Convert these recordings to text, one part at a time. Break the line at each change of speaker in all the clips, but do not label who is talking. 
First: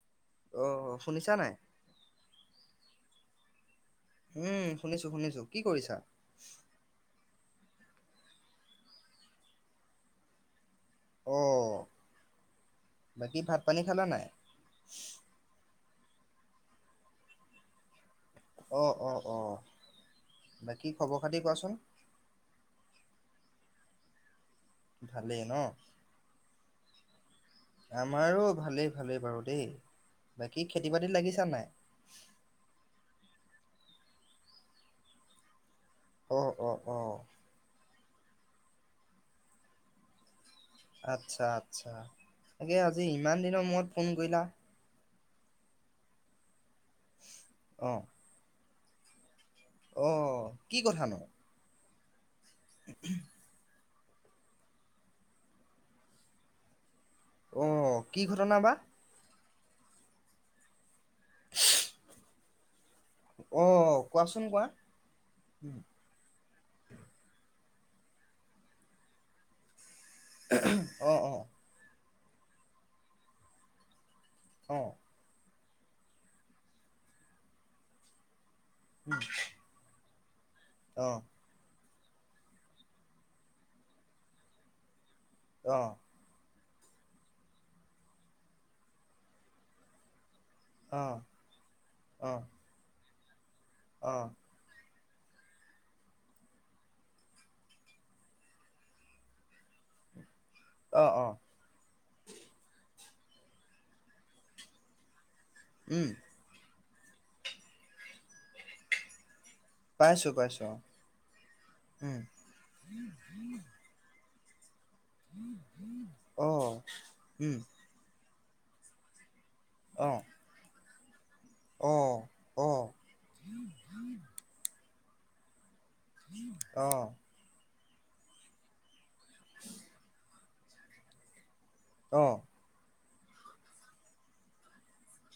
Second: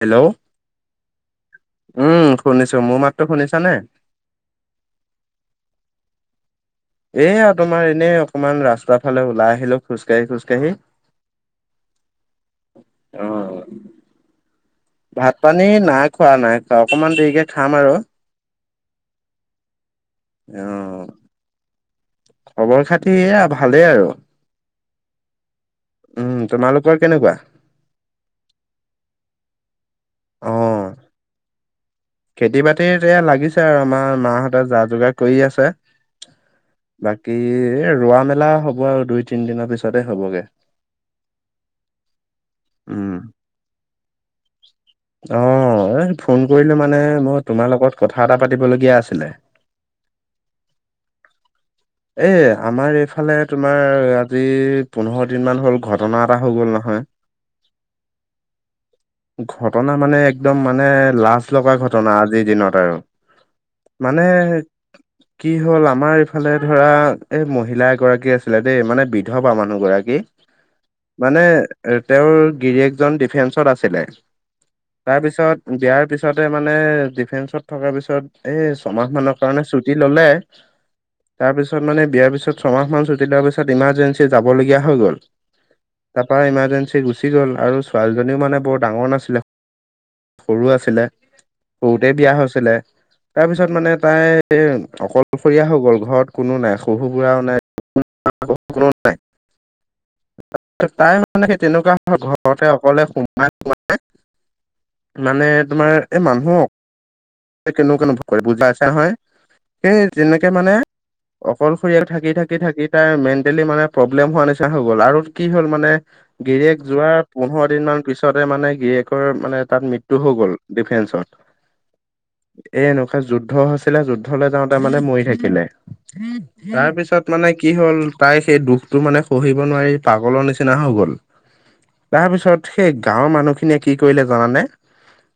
Hello,
অ শুনিছা নাই।
উম শুনিছো মোৰ মাতো শুনিছা নে।
উম শুনিছো শুনিছো কি কৰিছা।
এয়া তোমাৰ এনেই অকনমান ৰাস্তা ফালে ওলাই আহিলো খোজ কাঢ়ি খোজকাঢ়ি।
অ বাকী
অ'
ভাত পানী খালা নাই।
ভাত পানী নাই খোৱা নাই খোৱা অকমান দেৰিকে খাম আৰু
অ অ অ, বাকী খবৰ খাতি কোৱাচোন
আহ খবৰ খাতি এয়া ভালেই আৰু
ভালেই ন।
উম তোমালোকৰ কেনেকুৱা?
আমাৰো ভালেই ভালেই বাৰু দেই বাকী
অ'
খেতি বাতি লাগিছা নাই।
খেতি বাতি এয়া লাগিছে আৰু আমাৰ মাহঁতে যা যোগাৰ কৰি আছে।
অ অ অ
বাকী ৰোৱা মেলা হ'ব আৰু দুই তিন দিনৰ পিছতে হ'বগে।
আচ্ছা আচ্ছা তাকে আজি
উম
ইমান দিনৰ মূৰত ফোন কৰিলা।
অ এই ফোন কৰিলো মানে মই তোমাৰ
অ
লগত কথা এটা পাতিবলগীয়া আছিলে।
অ কি কথা নো।
এ আমাৰ এইফালে, তোমাৰ আজি পোন্ধৰ দিন মান হ'ল ঘটনা এটা হৈ গ'ল নহয়।
অ কি ঘটনা বা।
ঘটনা মানে একদম মানে লাজ লগা ঘটনা আজিৰ দিনত আৰু
অ
মানে
কোৱাচোন কোৱা
কি হ'ল আমাৰ, ফালে ধৰা এই মহিলা এগৰাকী আছিলে দেই মানে বিধৱা মানুহ গৰাকী।
অ, অ
মানে তেওঁৰ গিৰিয়েকজন ডিফেন্সত আছিলে।
অ'।
তাৰপিছত বিয়াৰ পিছতে মানে, ডিফেন্সত থকাৰ পিছত এই ছমাহমানত কাৰণে ছুটি ল'লে।
অ'।
তাৰপিছত মানে বিয়াৰ পিছত ছমাহ ছুটি লোৱাৰ পিছত ইমাৰ্জেঞ্চি যাবলগীয়া হৈ গ'ল।
অ,
তাৰপা ইমাৰজেঞ্চি গুচি গ'ল আৰু ছোৱালীজনীও মানে বৰ ডাঙৰ নাছিলে। সৰু
অ
আছিলে সৰুতে বিয়া
অ
হৈছিলে তাৰপিছত মানে তাই, অকলশৰীয়া হৈ গ'ল ঘৰত কোনো নাই শহু বুঢ়াও নাই কোনো নাই।
[inaudible] অ
তাই
অ
মানে সেই তেনেকুৱা ঘৰতে অকলে সোমাই সোমাই মানে তোমাৰ,
উম
এই মানুহ কেনে কেনো কৰে বুজি পাইছা নহয়? সেই
পাইছো
যেনেকে
পাইছো
মানে অকলশৰীয়াকৈ থাকি থাকি থাকি থাকি তাইৰ মেণ্টেলি মানে প্ৰব্লেম হোৱা নিচিনা হৈ গ'ল। আৰু কি হ'ল মানে,
অ
গিৰিয়েক যোৱা
উম
পোন্ধৰ দিনমান পিছতে মানে গিৰিয়েকৰ মানে তাত
অ
মৃত্যু হৈ গ'ল ডিফেন্সত!
অ'। অ
এ এনেকুৱা যুদ্ধ হৈছিলে, যুদ্ধলৈ যাওঁতে মানে মৰি থাকিলে।
অ
তাৰপিছত মানে কি হ'ল, তাই সেই দুখটো মানে সহিব নোৱাৰি পাগলৰ নিচিনা হৈ গ'ল।
অ অ
তাৰপিছত সেই গাঁৱৰ মানুহখিনিয়ে কি কৰিলে জানানে?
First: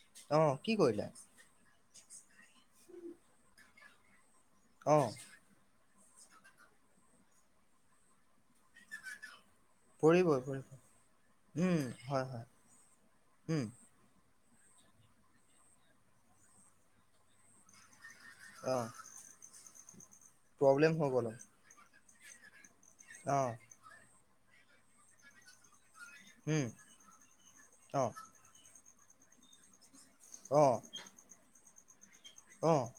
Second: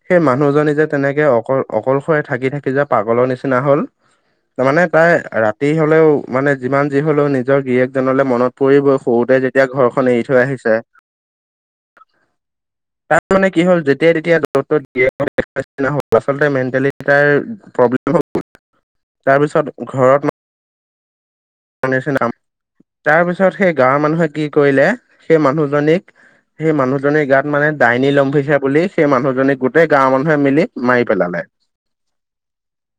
সেই
অ কি
মানুহজনী যে
কৰিলা
তেনেকে অকল-অকলশৰে থাকি থাকি যে পাগলৰ নিচিনা হ'ল, মানে
অ
তাই ৰাতি তি হ'লেও মানে যিমান যি হ'লেও নিজৰ গিৰিয়েকজনলৈ মনত পৰিবই, সৰুতে যেতি তিয়া ঘৰখন এৰি
পৰিবই
থৈ
পৰিব
আহিছে।
উম হয় হয়
তাত মানে কি
উম
হ'ল যেতি যেতিয়াই-তেতিয়াই, আচলতে মেণ্টেলি তাৰ
অ
তাৰপিছত ঘৰত
প্ৰব্লেম হৈ গ'ল।
নিচিনা,
অ
তাৰপিছত সেই গাঁৱৰ মানুহে কি কৰিলে, সেই মানুহজনীক
উম
সেই মানুহজনীৰ গাত মানে
অ
ডাইনী লম্ভিছে বুলি, সেই মানুহজনী গোটেই গাঁৱৰ মানে মানুহে
অ
মিলি মাৰি পেলালে।
অ'।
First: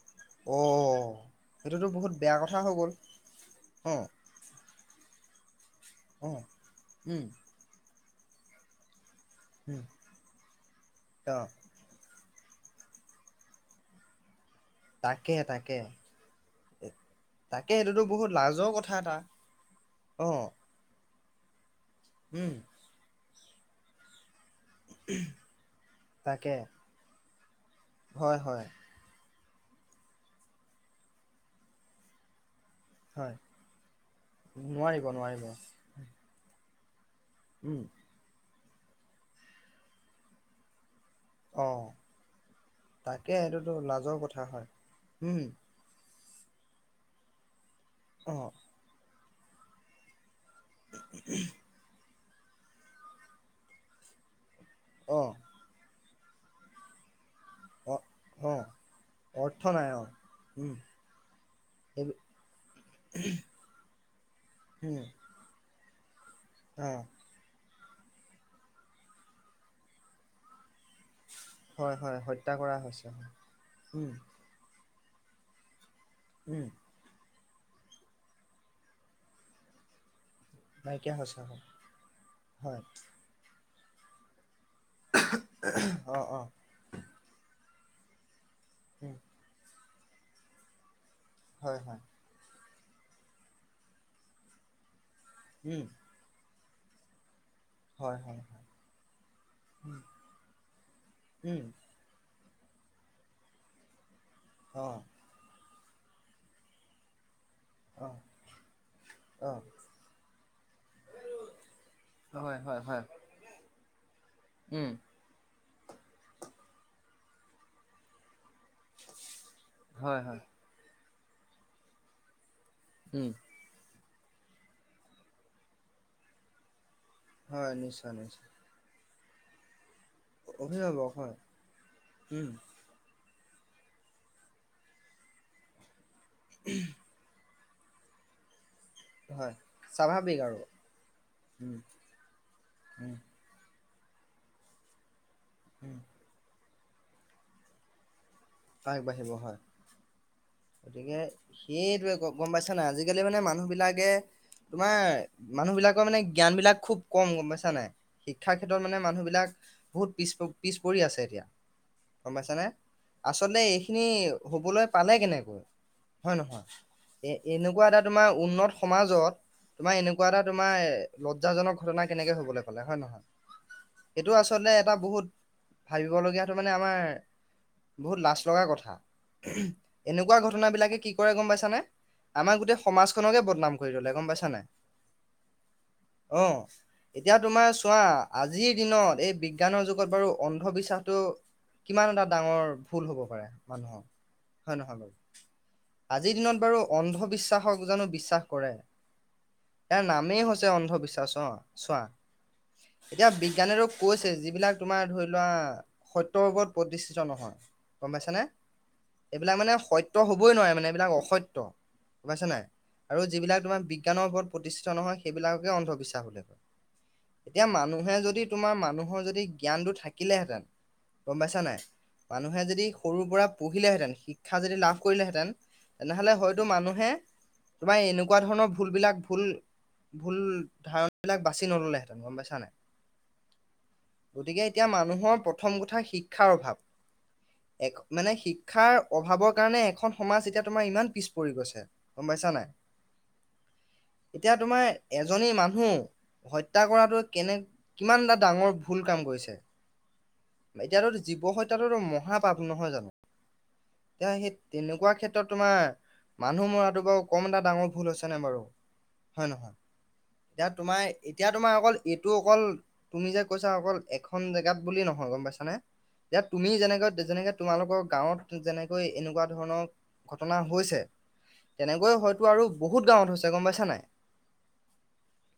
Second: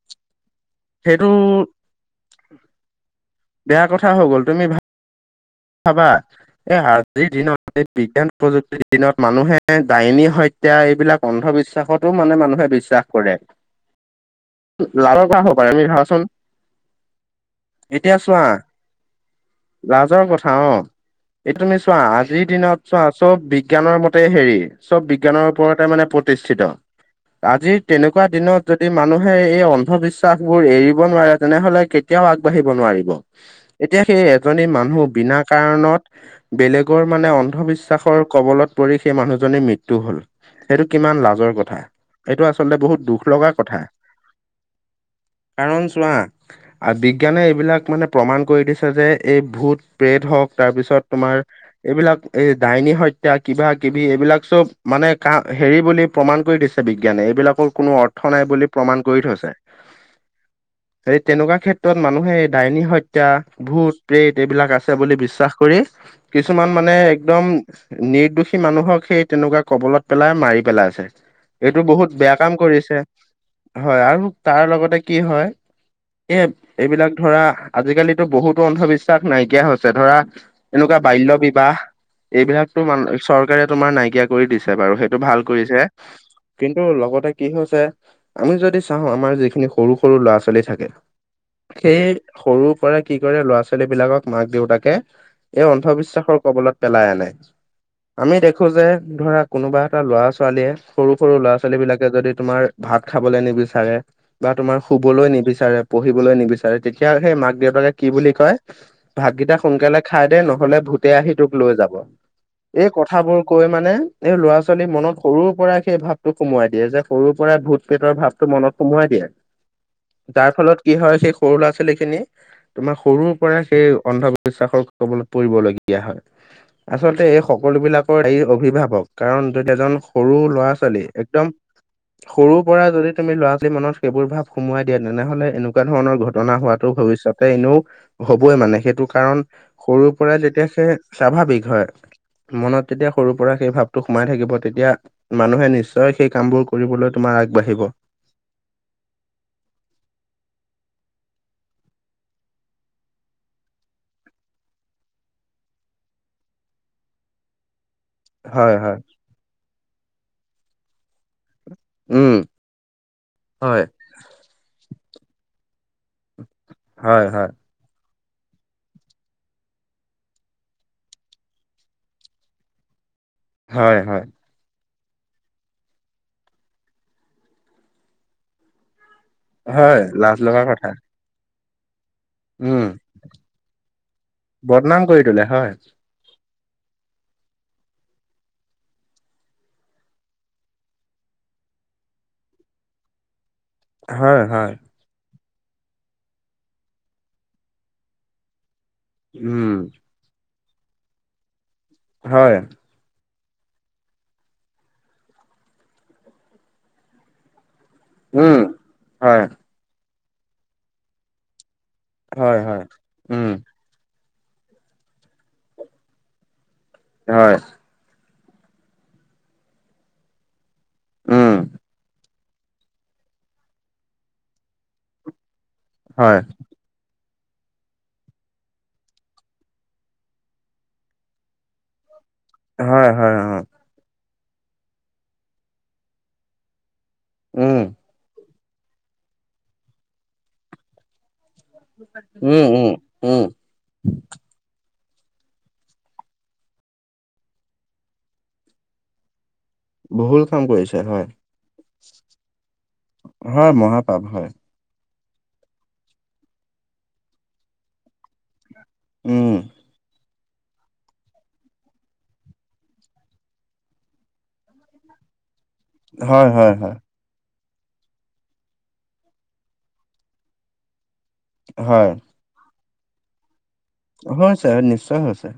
অ',
সেইটো
সেইটোতো বহুত বেয়া কথা হৈ গ'ল।
বেয়া
অ
কথা হৈ গ'ল। তুমি ভাবা,
অ
এ
উম
আজিৰ দিনত বিজ্ঞান প্ৰযুক্তিৰ দিনত মানুহে
উম
ডাইনী হত্যা এইবিলাক
অ
অন্ধবিশ্বাসত টো মানে মানুহে বিশ্বাস কৰে। লাজৰ
তাকে
কথা হ'ব পাৰে
তাকে
তুমি ভাবাচোন!
তাকে এইটোতো
এতিয়া
বহুত
চোৱা,
লাজৰ কথা এটা
লাজৰ কথা অ' এতিয়া তুমি চোৱা, আজিৰ
উম
দিনত চোৱা, চব বিজ্ঞানৰ মতেই হেৰি চব বিজ্ঞানৰ ওপৰতে মানে
তাকে
প্ৰতিষ্ঠিত। আজিৰ তেনেকুৱা
হয়
দিনত
হয়
যদি মানুহে এই অন্ধবিশ্বাসবোৰ এৰিব নোৱাৰে, তেনেহ'লে কেতিয়াও আগবাঢ়িব নোৱাৰি।
হয়
এতিয়া সেই এজনী মানুহ
নোৱাৰিব
বিনা
নোৱাৰিব
কাৰণত, বেলেগৰ মানে
উম
অন্ধবিশ্বাসৰ কবলত পৰি সেই মানুহজনীৰ মৃত্যু হ'ল। সেইটো কিমান লাজ জৰ কথা,
অ
এইটো আচলতে বহুত দুখ
তাকে
লগা
এইটোতো
কথা।
লাজৰ কথা হয় উম
কাৰণ চোৱা, বিজ্ঞানে এইবিলাক মানে
অ
প্ৰমাণ কৰি দিছে যে এই ভূত-প্ৰেত হওক তাৰপিছত তোমাৰ এইবিলাক, এই ডাইনী হত্যা, কিবাকিবি এইবিলাক চব মানে
অ
কা হেৰি বুলি প্ৰমাণ কৰি দিছে বিজ্ঞানে, এইবিলাকৰ
অ
কোনো অৰ্থ নাই
অ
বুলি প্ৰমাণ কৰি থৈছে।
অৰ্থ নাই অ উম
সেই তেনেকুৱা ক্ষেত্ৰত
সেই
মানুহে ডাইনী হত্যা, ভূত-প্ৰেত এইবিলাক আছে
উম
বুলি বিশ্বাস কৰি কিছুমান
অ
মানে একদম নিৰ্দোষী মানুহক সেই তেনেকুৱা কবলত পেলাই মাৰি পেলাই আছে। এইটো
হয়
বহুত
হয়
বেয়া কাম
হত্যা কৰা
কৰিছে।
হৈছে
হয়,
উম
আৰু তাৰ লগতে কি হয় এ
উম
এইবিলাক ধৰা আজি-কালিটো বহুতো অন্ধবিশ্বাস নাইকিয়া হৈছে, ধৰা এনেকুৱা
নাইকিয়া
বাল্য
হৈছে হয়
বিবাহ
হয়
এইবিলাকটো মান চৰকাৰে তোমাৰ নাইকিয়া কৰি দিছে বাৰু সেইটো ভাল কৰিছে।
অ অ
কিন্তু লগতে কি হৈছে আমি যদি চাওঁ
উম
আমাৰ যিখিনি সৰু সৰু ল'ৰা-ছোৱালী থাকে
হয় হয়
সেই সৰুৰ পৰা কি কৰে ল'ৰা-ছোৱালীবিলাকক মাক দেউতাকে, এই
উম
অন্ধবিশ্বাসৰ কবলত পেলাই আনে।
হয়
আমি
হয় হয়
দেখো যে, ধৰা কোনোবা এটা
উম
ল'ৰা-ছোৱালীয়ে, সৰু সৰু
উম
ল'ৰা-ছোৱালীবিলাক যদি তোমাৰ ভাত খাবলৈ নিবিচাৰে, বা তোমাৰ
অ
শুবলৈ নিবিচাৰে, পঢ়িবলৈ নিবিচাৰে তেতিয়া সেই মাক-দেউতাকে কি
অ
বুলি কয়!
অ
ভাতকিটা সোনকালে খাই দে নহলে ভূতে আহি তোক লৈ যাব।
হয় হয়
এই
হয়
কথাবোৰ কৈ মানে এই ল'ৰা-ছোৱালীৰ
উম
মনত সৰুৰ পৰা সেই ভাৱটো সোমোৱাই দিয়ে যে সৰুৰ পৰা ভূত পেটৰ ভাৱটো মনত সোমোৱাই দিয়ে।
হয় হয়
তাৰ ফলত কি হয় সেই সৰু ল'ৰা-ছোৱালী খিনি ইমান
উম
সৰুৰ পৰা সেই অন্ধবিশ্বাসৰ কবলত পৰিবলগীয়া হয়। আচল এই
হয়
সকলো
নিশ্চয়
বিলাকৰ এই
নিশ্চয়
অভিভাৱক কাৰণ যদি এজন সৰু ল'ৰা-ছোৱালী
অভিভাৱক হয়
একদম
উম
সৰু পৰা যদি তুমি ল'ৰা-ছোৱালী মনত সেইবোৰ ভাৱ সোমোৱাই দিয়া, তেনেহ'লে এনেকুৱা ধৰণৰ ঘটনা হোৱাটো ভৱিষ্যত তে এনেও হ'বই মানে সে টো কাৰণ
হয়
সৰুৰ পৰা
স্বাভাৱিক আৰু
যেতিয়া সে স্বাভাৱিক
উম
হয় মনত তেতিয়া
উম
সৰু পৰা সেই ভাৱটো সোমাই থাকিব তেতিয়া মানুহে
উম
নিশ্চয় সেই কামবোৰ কৰিবলৈ তোমাৰ আগবাঢ়িব।
আগবাঢ়িব, হয়। গতিকে সেইটোৱে আক' গম পাইছা নাই? আজি-কালি মানে মানুহ বিলাকে তোমাৰ মানুহবিলাকৰ মানে জ্ঞান বিলাক খুব কম, গম পাইছা নাই? শিক্ষাৰ
হয়
ক্ষেত্ৰত
হয়
মানে মানুহবিলাক বহুত পিছ পিছ পৰি আছে এতিয়া। গম
উম
পাইছানে? আচলতে
হয়
এইখিনি হ'বলে পালে কেনেকৈ? হয় নহয়?
হয়
এ
হয়
এনেকুৱা এটা তোমাৰ উন্নত সমাজত তোমাৰ এনেকুৱা এটা তোমাৰ এ লজ্জাজনক ঘটনা কেনেকে হ'বলে পালে, হয় নহয়?
হয় হয়
এইটো আচ আচলতে এটা বহুত ভাবিব লগীয়াটো মানে আমাৰ বহুত লাজ লগা কথা।
হয়।
এনেকুৱা
লাজ লগা কথা
ঘটনাবিলাকে কি কৰে গম পাইছানে? আমাৰ গোটেই
উম
সমাজখনকে বদনাম কৰি তোলে, গম পাইছা নাই?
বদনাম কৰি তোলে হয়
অ। এতিয়া তোমাৰ চোৱা। আজিৰ দিনত এই বিজ্ঞানৰ যুগত বাৰু অন্ধবিশ্বাসটো কিমান এটা ডাঙৰ ভুল হ'ব পাৰে মানুহৰ।
হয়।
হয় নহয় বাৰু? আজিৰ দিনত বাৰু অন্ধবিশ্বাসক জানো বিশ্বাস কৰে?
উম।
ইয়াৰ নামেই হৈছে অন্ধবিশ্বাচ, অ চোৱা।
হয়।
এতিয়া বিজ্ঞানেটো কৈছে যিবিলাক তোমাৰ ধৰি লোৱা সত্যৰ ওপৰত প্ৰতিষ্ঠিত নহয়, গম পাইছানে?
উম, হয়,
এইবিলাক মানে সত্য হ'বই নোৱাৰে মানে এইবিলাক অসত্য। গম পাইছা
হয়,
নাই?
হয়,
আৰু
উম,
যিবিলাক তোমাৰ বিজ্ঞানৰ ওপৰত প্ৰতিষ্ঠিত নহয় সেইবিলাককে অন্ধবিশ্বাস বোলে।
হয়,
এতিয়া মানুহে যদি তোমাৰ মানুহৰ যদি জ্ঞানটো থাকিলেহেঁতেন। গম
উম,
পাইছা নাই? মানুহে যদি সৰুৰ পৰা পহিলেহেঁতেন। শিক্ষা যদি লাভ কৰিলেহেঁতেন তেনেহ'লে
হয়,
হয়টো মানুহে তোমাৰ এনেকুৱা ধৰণৰ ভুলবিলাক ভুল ভুল ধাৰণা বিলাক বাছি নল'লেহেঁতেন, গম পাইছা নাই?
হয় হয়, অ।
গতিকে এতিয়া মানুহৰ প্ৰথম কথা শিক্ষাৰ অভাৱ।
উম,
এক মানে শিক শিক্ষাৰ অভাৱৰ কাৰণে এখন সমাজ এতিয়া তোমাৰ ইমান পিছ পৰি গৈছে। গম পাইছা
উম,
নাই?
উম, উম,
এতিয়া তোমাৰ এজনী মানুহ হত্যা কৰাটো কেনে কিমান এটা ডাঙৰ ভুল কাম কৰিছে।
বহুল কাম কৰিছে
এতিয়াটো
হয়,
জীৱ হত্যাটোতো মহাপাপ, নহয় জানো?
হয় মহা
এতিয়া সেই তেনেকোৱা ক্ষেত্ৰত তোমাৰ মানুহ মৰাটো বাৰু কম এটা ডাঙৰ ভুল হৈছে নে বাৰু হয়
উম,
নহয়? এতিয়া তোমাৰ এতিয়া তোমাৰ অকল এইটো অকল তুমি যে কৈছা অকল এখন জেগাত বুলিয়ে নহয়, গম পাইছানে? এতিয়া
হয়, হয়,
তুমি
হয়,
যেনেকৈ যেনেকে তোমালোকৰ গাঁৱত যেনে কৈ এনেকোৱা ধৰণৰ ঘটনা হৈছে তেনেকৈ হয় তো আৰু বহুত গাঁৱত হৈছে গম পাইছা নাই
হয় ছাৰ নিশ্চয় হৈছে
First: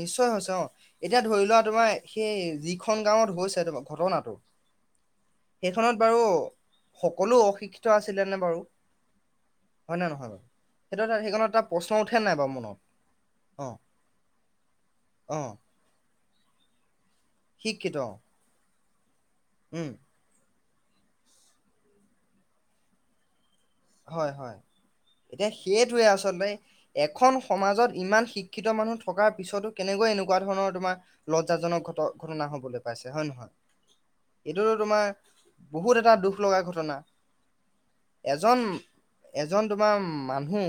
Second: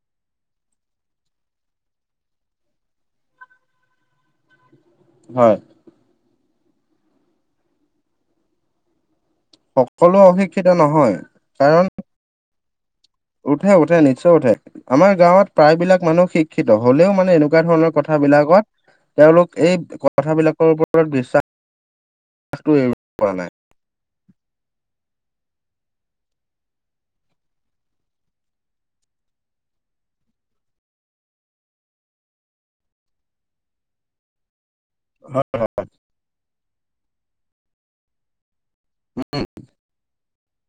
নিশ্চয় হৈছে অ এতিয়া ধৰি লোৱা তোমাৰ সেই যিখন গাঁৱত হৈছে তোমাৰ ঘটনাটো [inaudible]
হয়
খনত বাৰু সকলো অশিক্ষিত আছিলে নে বাৰু হয় নে
সকলো
নহয় বাৰু
অশিক্ষিত
সেইটো
নহয়।
এটা সেইকনত এটা
কাৰণ
প্ৰশ্ন উঠে নাই বাৰু মনত অ
উঠে উঠে নিশ্চয় উঠে আমাৰ
অ
গাঁৱত প্ৰায়বিলাক মানুহ শিক্ষিত হলেও মানে এনেকো কোৱা ধৰণৰ
শিক্ষিত অ
কথাবিলাকত তেওঁলোক এই
উম
কথাবিলাকৰ ওপৰত বিশ্বাসটো এৰিব পৰা নাই
হয় হয় এতিয়া সেইটোৱে আচলতে এখন সমাজত ইমান শিক্ষিত মানুহ থকাৰ পিছতো কেনেকৈ এনেকোৱা ধৰণৰ তোমাৰ লজ্জাজনক ঘট ঘটনা হবলৈ পাইছে হয় নহয় এইটোতো তোমাৰ
হয়,
বহুত এটা দুখ লগা ঘটনা এজন এজন তোমাৰ মানুহ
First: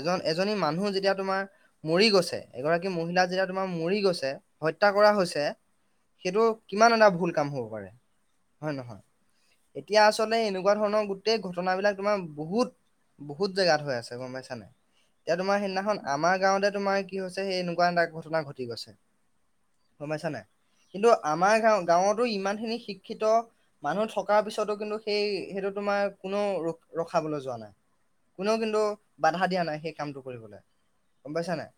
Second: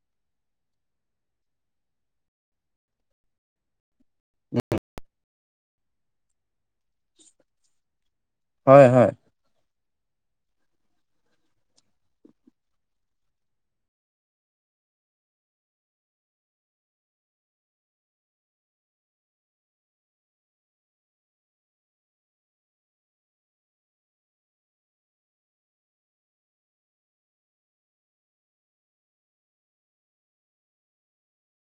এজন এজনী মানুহ যেতিয়া তোমাৰ মৰি গৈছে এগৰাকী মহিলা যেতিয়া তোমাৰ মৰি গৈছে হত্যা কৰা হৈছে সেইটো কিমান এটা ভুল কাম হ'ব পাৰে হয় নহয় এতিয়া আচলতে এনেকোৱা ধৰণৰ গোটেই ঘট নাবিলাক তোমাৰ বহুত বহুত জেগাত হৈ আছে গম পাইছা নাই এতিয়া তোমাৰ সেইদিনাখন আমাৰ গাঁৱতে তোমাৰ কি হৈছে সেই এনেকোৱা এটা ঘটনা ঘটি গৈছে গম পাইছা নাই কিন্তু আমাৰ গাঁও গাঁৱতো ইমানখিনি শিক্ষিত মানুহ থকাৰ পিছতো কিন্তু সেই সেইটো তোমাৰ কোনেও ৰ ৰখাবলৈ যোৱা নাই কোনেও কিন্তু বাধা দিয়া নাই সেই কামটো কৰিবলৈ গম পাইছা নাই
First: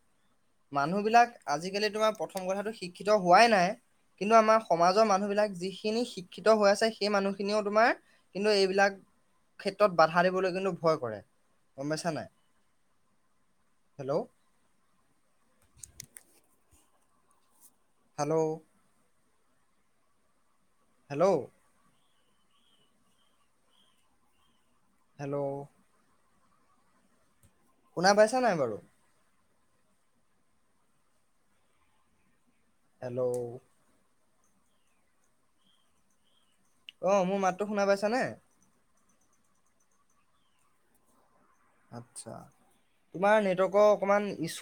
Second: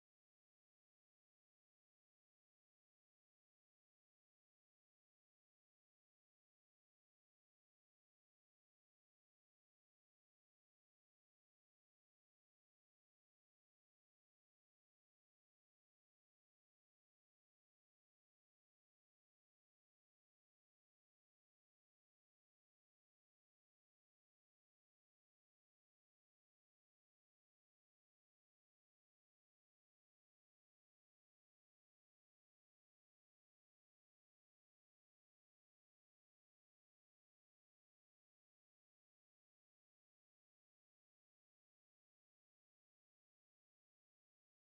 মানুহবিলাক আজিকালি তোমাৰ প্ৰথম কথাটো শিক্ষিত হোৱাই নাই কিন্তু আমাৰ সমাজৰ মানুহবিলাক যিখিনি শিক্ষিত হৈ আছে সেই মানুহখিনিও তোমাৰ কিন্তু এইবিলাক ক্ষেত্ৰত বাধা দিবলৈ কিন্তু ভয় কৰে গম পাইছা নাই হেল্ল' হেল্ল' হেল্ল' হেল্ল' শুনা পাইছা নাই বাৰু হেল্ল' অ মোৰ মাতটো শুনা পাইছানে আচ্ছা তোমাৰ নেটৱৰ্কৰ অকণমান ইছ্যু